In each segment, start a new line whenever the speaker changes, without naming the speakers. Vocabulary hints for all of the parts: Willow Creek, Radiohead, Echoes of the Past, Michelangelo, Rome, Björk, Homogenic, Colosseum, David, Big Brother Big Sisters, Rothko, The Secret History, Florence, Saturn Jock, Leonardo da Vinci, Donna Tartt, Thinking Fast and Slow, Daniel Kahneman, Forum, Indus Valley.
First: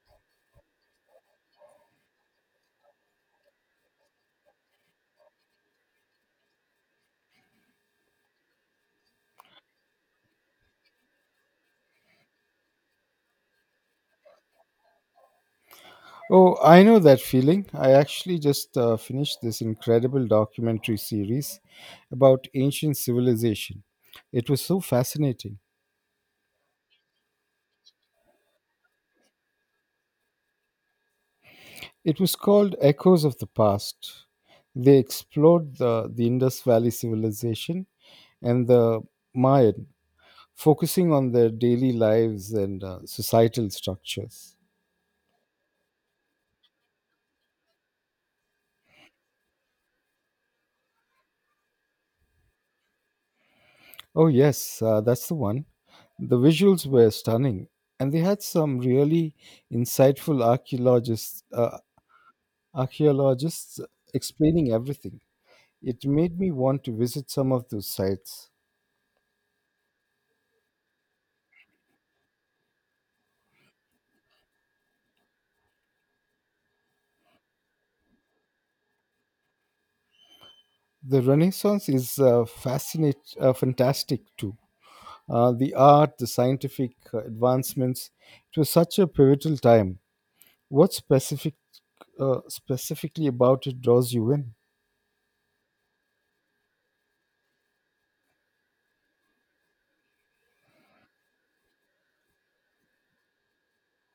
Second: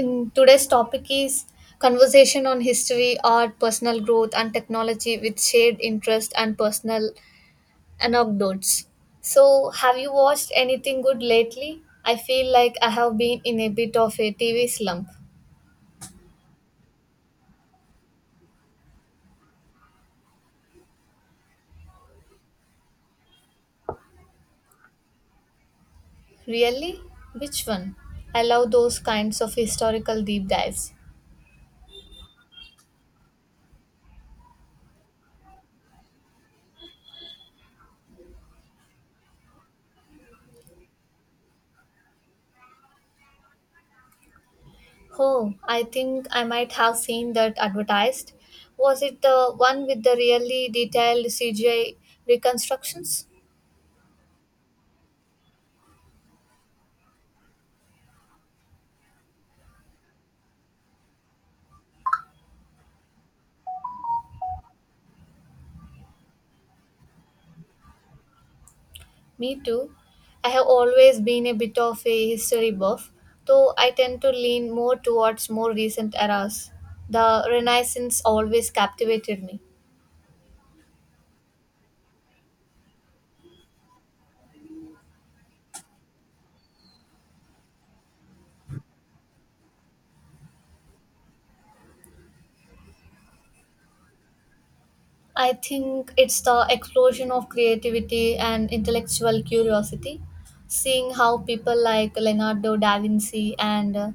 In today's topic is conversation on history, art, personal growth, and technology with shared interest and personal anecdotes. So, have you watched anything good lately? I feel like I have been in a bit of a TV slump.
Oh, I know that feeling. I actually just finished this incredible documentary series about ancient civilization. It was so fascinating.
Really? Which one? I love those kinds of historical deep dives.
It was called Echoes of the Past. They explored the Indus Valley civilization and the Mayan, focusing on their daily lives and societal structures.
Oh, I think I might have seen that advertised. Was it the one with the really detailed CGI reconstructions?
Oh, yes, that's the one. The visuals were stunning, and they had some really insightful archaeologists explaining everything. It made me want to visit some of those sites.
Me too. I have always been a bit of a history buff, though I tend to lean more towards more recent eras. The Renaissance always captivated me.
The Renaissance is fantastic too. The art, the scientific advancements. It was such a pivotal time. What specific, Specifically about it draws you in?
I think it's the explosion of creativity and intellectual curiosity. Seeing how people like Leonardo da Vinci and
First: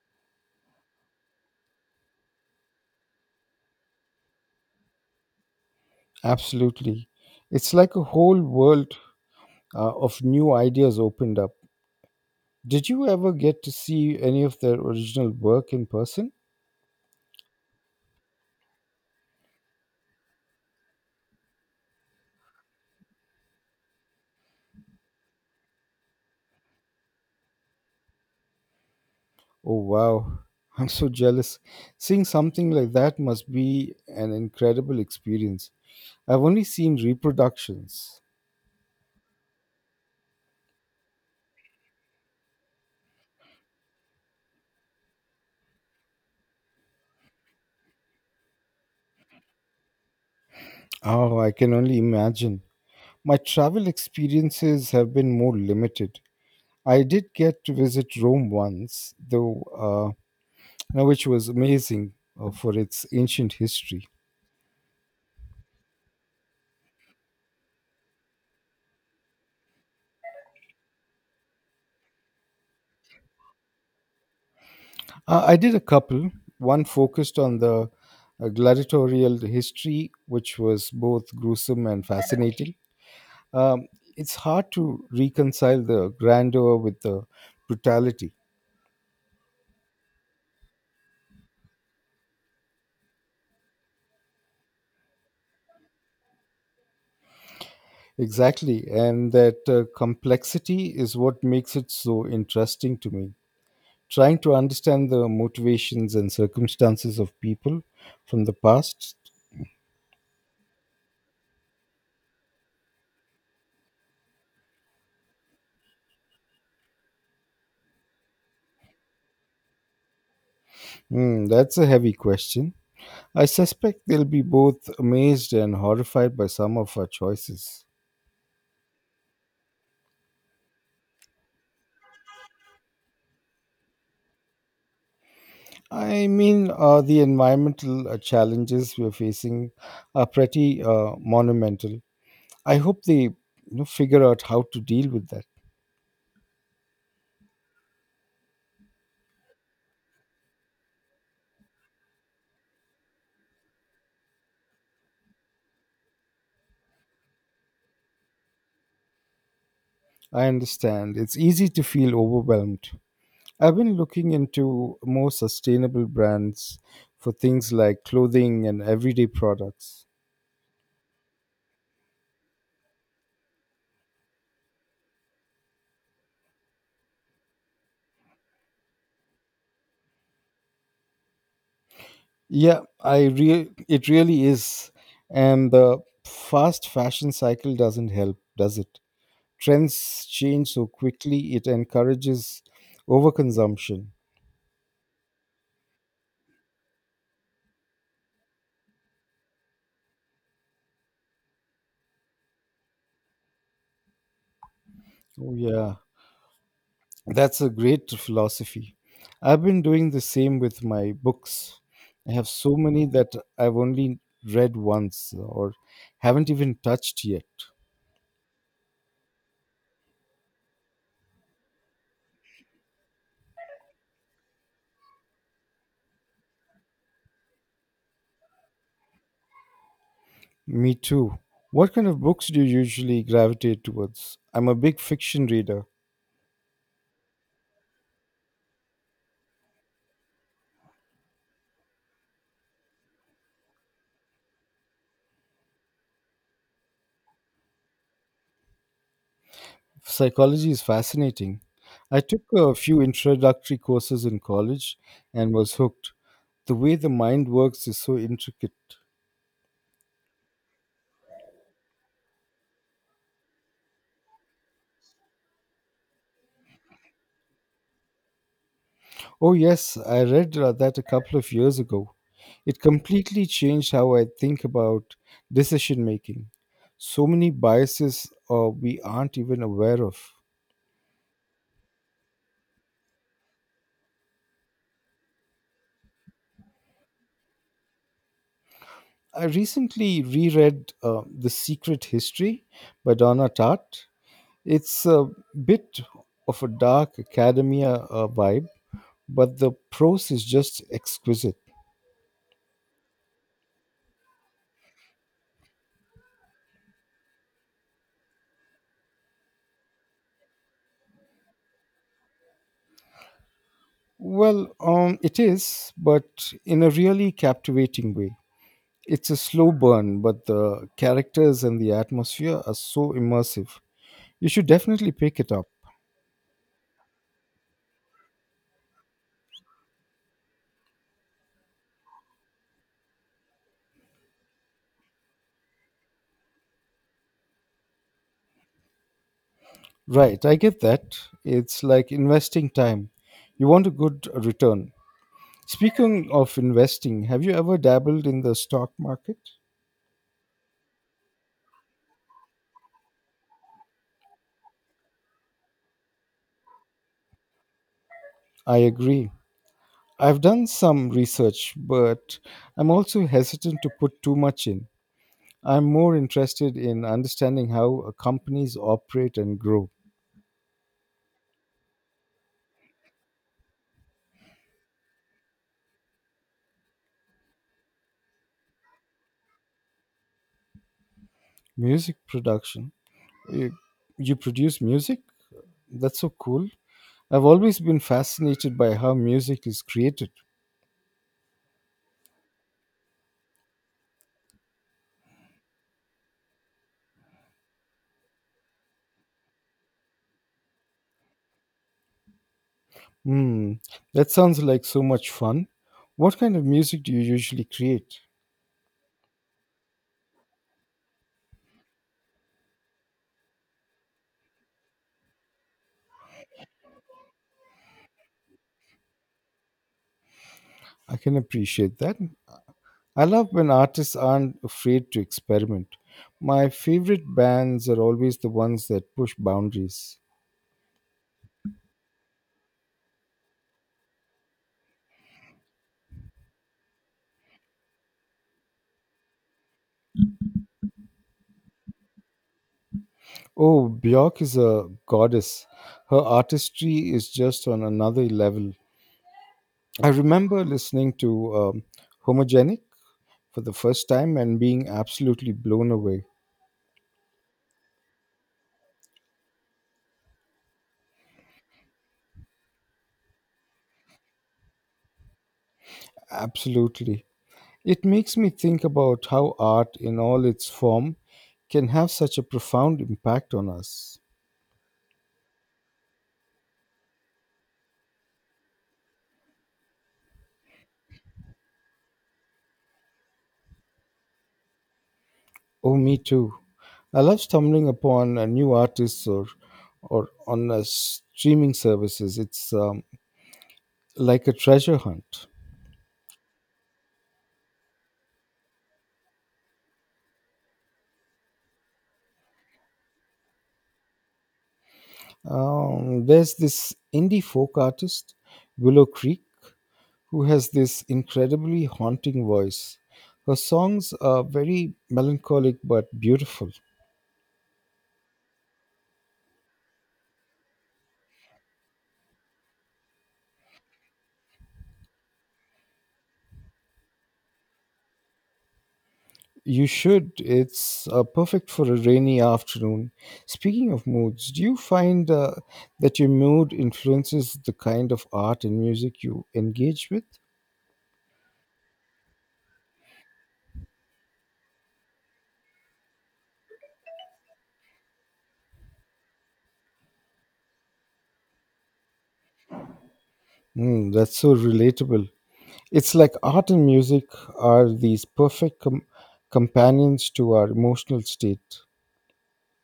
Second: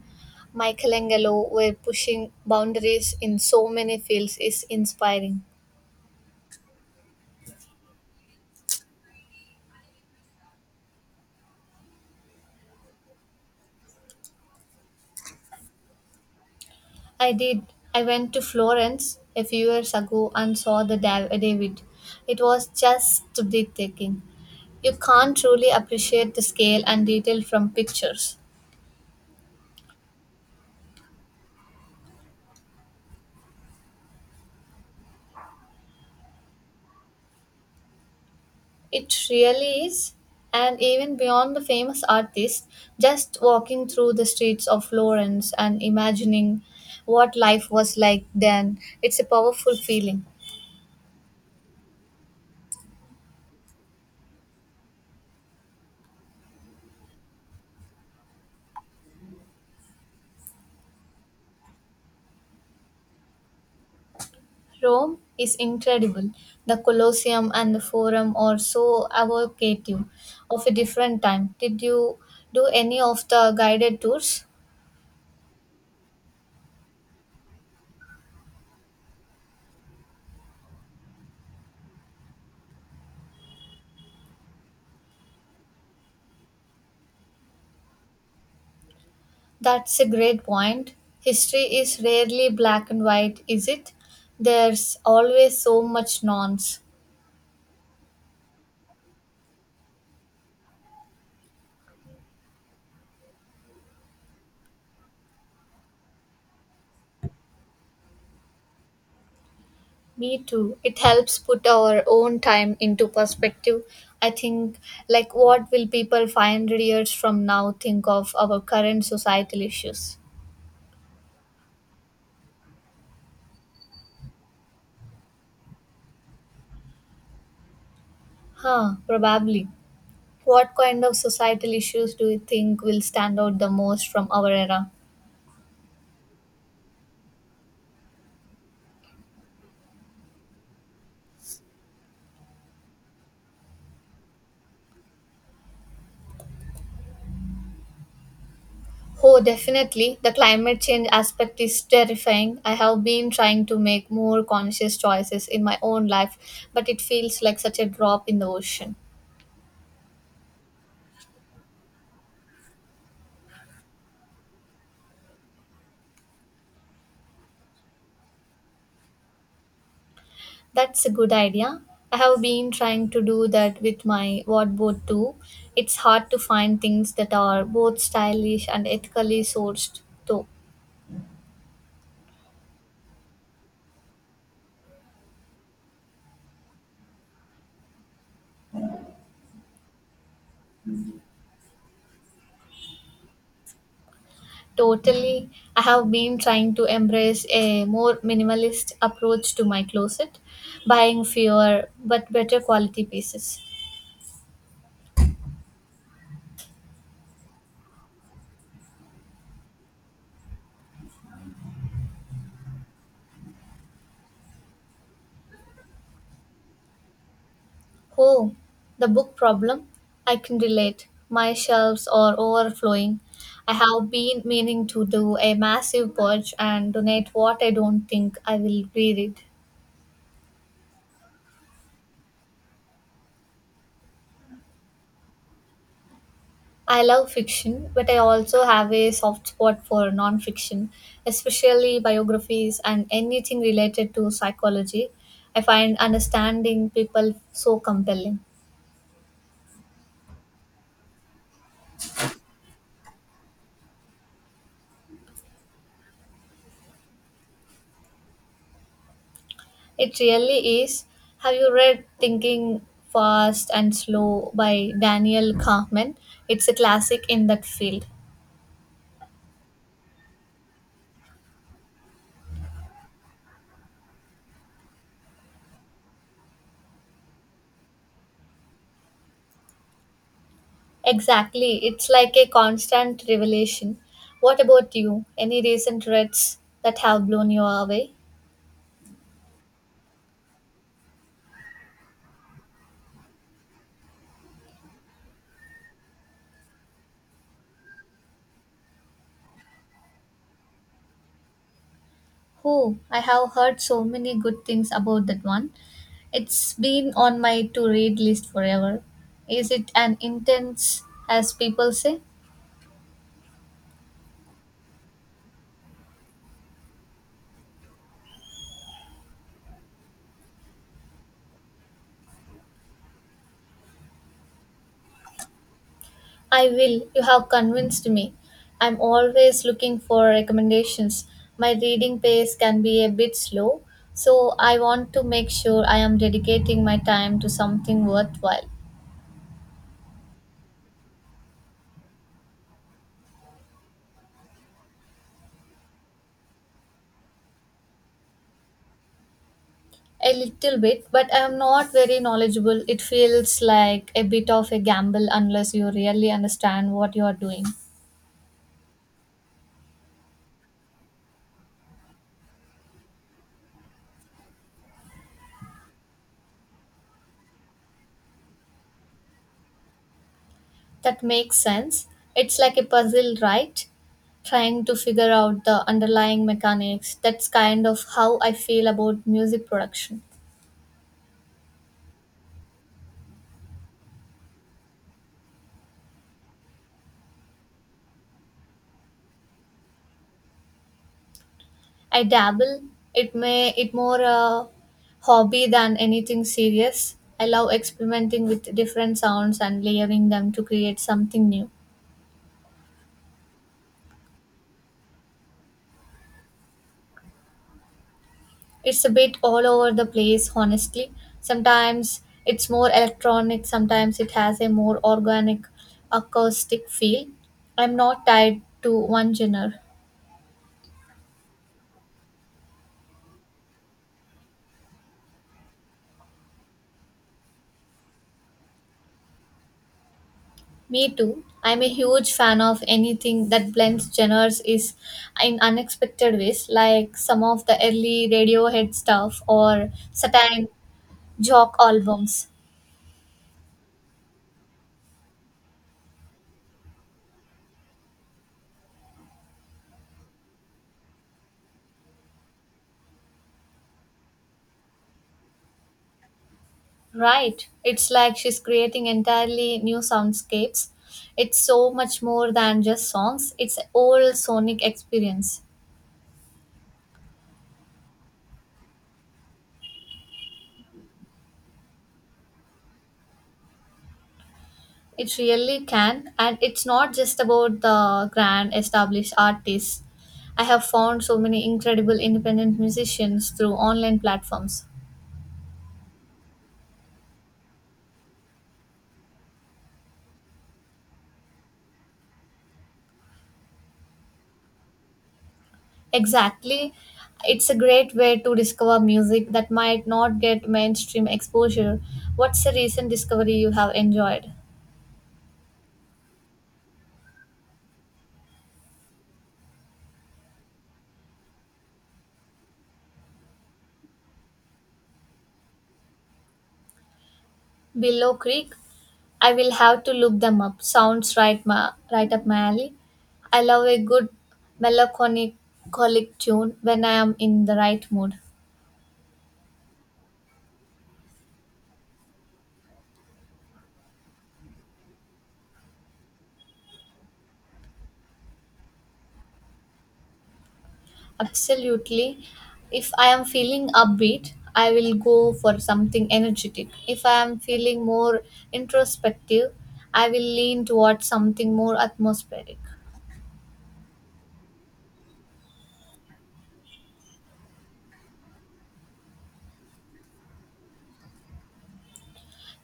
Michelangelo were pushing boundaries in so many fields is inspiring.
Absolutely, it's like a whole world of new ideas opened up. Did you ever get to see any of their original work in person?
I did. I went to Florence a few years ago and saw the David. It was just breathtaking. You can't truly appreciate the scale and detail from pictures.
Oh, wow. I'm so jealous. Seeing something like that must be an incredible experience. I've only seen reproductions.
It really is. And even beyond the famous artist, just walking through the streets of Florence and imagining what life was like then, it's a powerful feeling.
Oh, I can only imagine. My travel experiences have been more limited. I did get to visit Rome once, though, now which was amazing for its ancient history.
Rome is incredible. The Colosseum and the Forum are so evocative of a different time. Did you do any of the guided tours?
I did a couple. One focused on the gladiatorial history, which was both gruesome and fascinating. um, it's hard to reconcile the grandeur with the brutality.
That's a great point. History is rarely black and white, is it? There's always so much nuance.
Exactly, and that complexity is what makes it so interesting to me. Trying to understand the motivations and circumstances of people from the past.
Me too. It helps put our own time into perspective. I think, like, what will people 500 years from now think of our current societal issues?
Hmm, that's a heavy question. I suspect they'll be both amazed and horrified by some of our choices.
Huh, probably. What kind of societal issues do you think will stand out the most from our era?
I mean, the environmental challenges we're facing are pretty monumental. I hope they, figure out how to deal with that.
Oh, definitely. The climate change aspect is terrifying. I have been trying to make more conscious choices in my own life, but it feels like such a drop in the ocean.
I understand. It's easy to feel overwhelmed. I've been looking into more sustainable brands for things like clothing and everyday products.
That's a good idea. I have been trying to do that with my wardrobe too. It's hard to find things that are both stylish and ethically sourced, though.
Yeah, it really is. And the fast fashion cycle doesn't help, does it? Trends change so quickly, it encourages overconsumption.
Totally. I have been trying to embrace a more minimalist approach to my closet, buying fewer but better quality pieces.
Oh, yeah. That's a great philosophy. I've been doing the same with my books. I have so many that I've only read once or haven't even touched yet.
Oh, the book problem? I can relate. My shelves are overflowing. I have been meaning to do a massive purge and donate what I don't think I will reread.
Me too. What kind of books do you usually gravitate towards? I'm a big fiction reader.
I love fiction, but I also have a soft spot for non-fiction, especially biographies and anything related to psychology. I find understanding people so compelling.
Psychology is fascinating. I took a few introductory courses in college and was hooked. The way the mind works is so intricate.
It really is. Have you read Thinking Fast and Slow by Daniel Kahneman? It's a classic in that field.
Oh, yes, I read that a couple of years ago. It completely changed how I think about decision making. So many biases we aren't even aware of.
Exactly. It's like a constant revelation. What about you? Any recent reads that have blown you away?
I recently reread The Secret History by Donna Tartt. It's a bit of a dark academia vibe, but the prose is just exquisite.
Oh, I have heard so many good things about that one. It's been on my to read list forever. Is it an intense, as people say?
Well, it is, but in a really captivating way. It's a slow burn, but the characters and the atmosphere are so immersive. You should definitely pick it up.
I will. You have convinced me. I'm always looking for recommendations. My reading pace can be a bit slow, so I want to make sure I am dedicating my time to something worthwhile.
Right, I get that. It's like investing time. You want a good return. Speaking of investing, have you ever dabbled in the stock market?
A little bit, but I am not very knowledgeable. It feels like a bit of a gamble unless you really understand what you are doing.
I agree. I've done some research, but I'm also hesitant to put too much in. I'm more interested in understanding how companies operate and grow.
That makes sense. It's like a puzzle, right? Trying to figure out the underlying mechanics. That's kind of how I feel about music production.
Music production. You, you produce music? That's so cool. I've always been fascinated by how music is created.
I dabble. It may it more a hobby than anything serious. I love experimenting with different sounds and layering them to create something new.
Hmm, that sounds like so much fun. What kind of music do you usually create?
It's a bit all over the place, honestly. Sometimes it's more electronic, sometimes it has a more organic acoustic feel. I'm not tied to one genre.
I can appreciate that. I love when artists aren't afraid to experiment. My favorite bands are always the ones that push boundaries.
Me too. I'm a huge fan of anything that blends genres is in unexpected ways, like some of the early Radiohead stuff or Saturn Jock albums.
Oh, Björk is a goddess. Her artistry is just on another level. I remember listening to Homogenic for the first time and being absolutely blown away.
Right. It's like she's creating entirely new soundscapes. It's so much more than just songs. It's a whole sonic experience.
Absolutely. It makes me think about how art in all its form can have such a profound impact on us.
It really can, and it's not just about the grand established artists. I have found so many incredible independent musicians through online platforms.
Oh, me too. I love stumbling upon a new artist or on a streaming services. It's like a treasure hunt.
Exactly. It's a great way to discover music that might not get mainstream exposure. What's the recent discovery you have enjoyed?
There's this indie folk artist, Willow Creek, who has this incredibly haunting voice. Her songs are very melancholic but beautiful.
Willow Creek. I will have to look them up. Sounds right, right up my alley. I love a good melancholic colic tune when I am in the right mood.
You should. It's perfect for a rainy afternoon. Speaking of moods, do you find that your mood influences the kind of art and music you engage with?
Absolutely. If I am feeling upbeat, I will go for something energetic. If I am feeling more introspective, I will lean towards something more atmospheric.
Mm, that's so relatable. It's like art and music are these perfect companions to our emotional state.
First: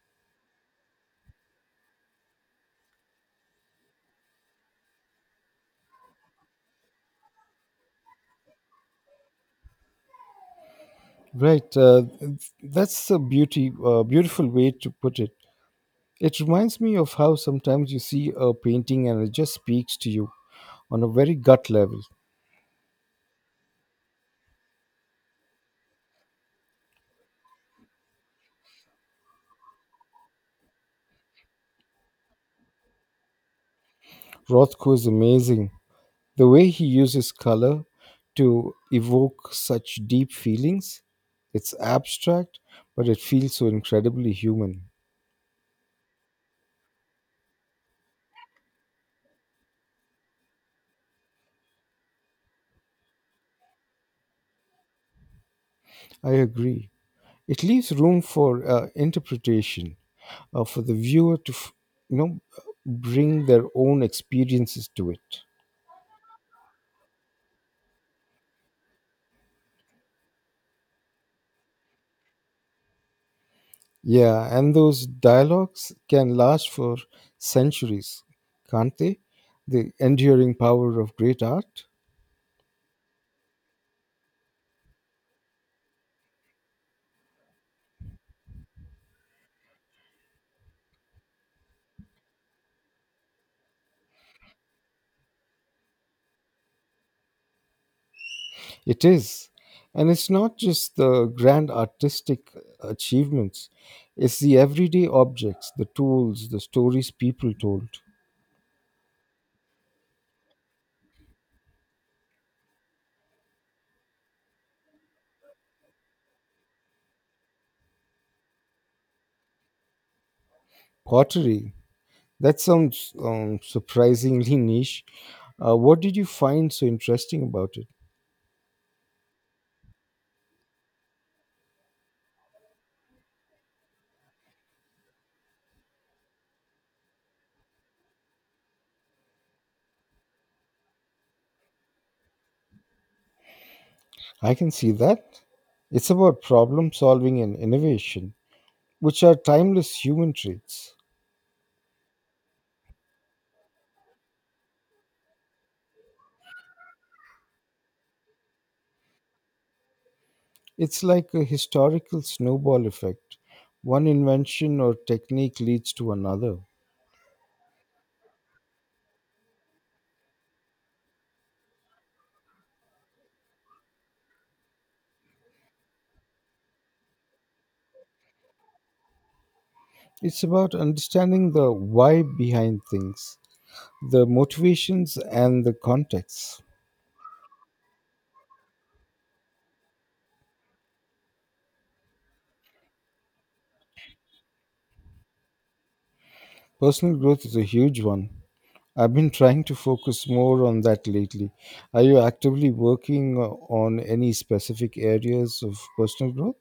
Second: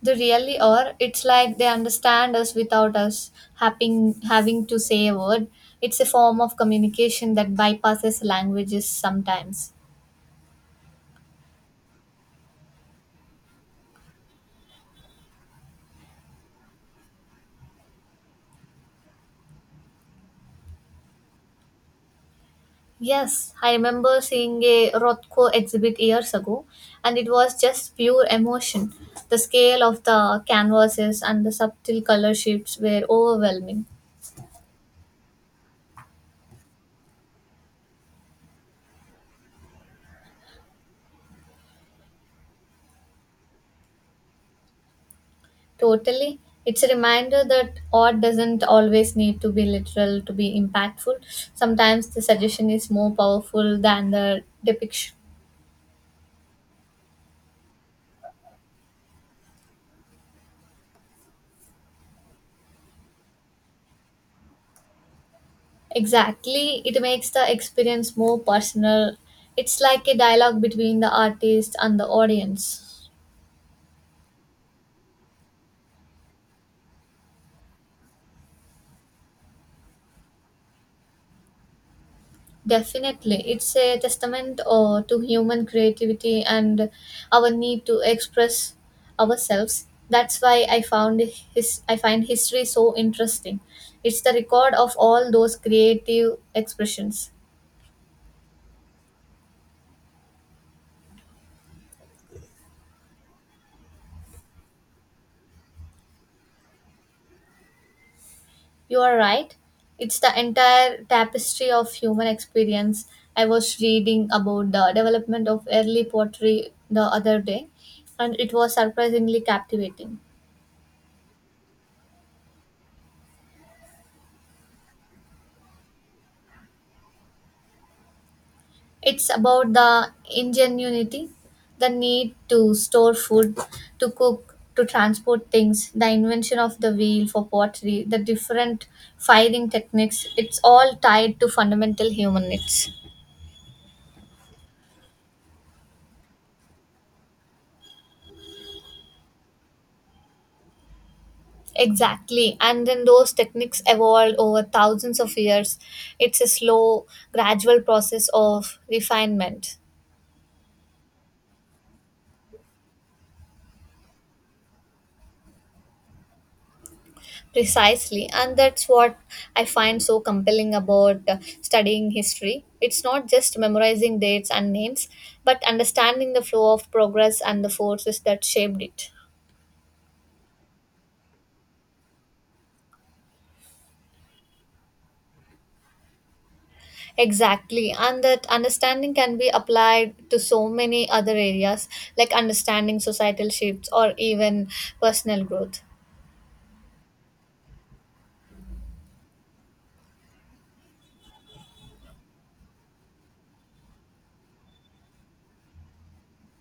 They really are. It's like they understand us without us having to say a word. It's a form of communication that bypasses languages sometimes.
Right. That's a beautiful way to put it. It reminds me of how sometimes you see a painting and it just speaks to you on a very gut level.
Yes, I remember seeing a Rothko exhibit years ago, and it was just pure emotion. The scale of the canvases and the subtle color shifts were overwhelming.
Rothko is amazing. The way he uses color to evoke such deep feelings, it's abstract, but it feels so incredibly human.
Totally. It's a reminder that art doesn't always need to be literal to be impactful. Sometimes the suggestion is more powerful than the depiction.
I agree. It leaves room for interpretation, for the viewer to, you know, bring their own experiences to it.
Exactly. It makes the experience more personal. It's like a dialogue between the artist and the audience.
Yeah, and those dialogues can last for centuries, can't they? The enduring power of great art.
Definitely, it's a testament to human creativity and our need to express ourselves. That's why I find history so interesting. It's the record of all those creative expressions.
It is. And it's not just the grand artistic achievements, it's the everyday objects, the tools, the stories people told.
You are right. It's the entire tapestry of human experience. I was reading about the development of early pottery the other day, and it was surprisingly captivating.
Pottery. That sounds surprisingly niche. What did you find so interesting about it?
It's about the ingenuity, the need to store food, to cook, to transport things, the invention of the wheel for pottery, the different firing techniques. It's all tied to fundamental human needs.
I can see that. It's about problem solving and innovation, which are timeless human traits.
Exactly. And then those techniques evolved over thousands of years. It's a slow, gradual process of refinement.
It's like a historical snowball effect. One invention or technique leads to another.
Precisely, and that's what I find so compelling about studying history. It's not just memorizing dates and names, but understanding the flow of progress and the forces that shaped it.
It's about understanding the why behind things, the motivations, and the context.
Exactly, and that understanding can be applied to so many other areas like understanding societal shifts or even personal growth.
Personal growth is a huge one. I've been trying to focus more on that lately. Are you actively working on any specific areas of personal growth?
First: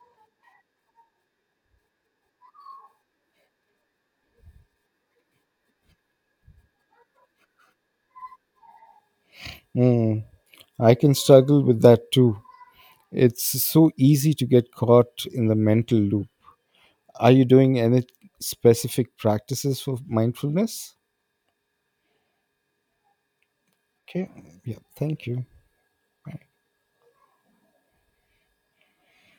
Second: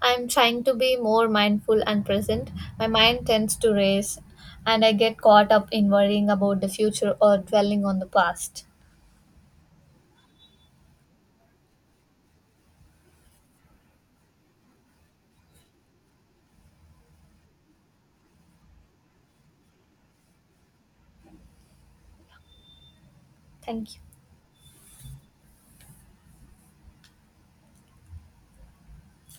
I'm trying to be more mindful and present. My mind tends to race, and I get caught up in worrying about the future or dwelling on the past.
Hmm, I can struggle with that too. It's so easy to get caught in the mental loop. Are you doing any specific practices for mindfulness?
Thank you.
Okay, yeah, thank you. Bye.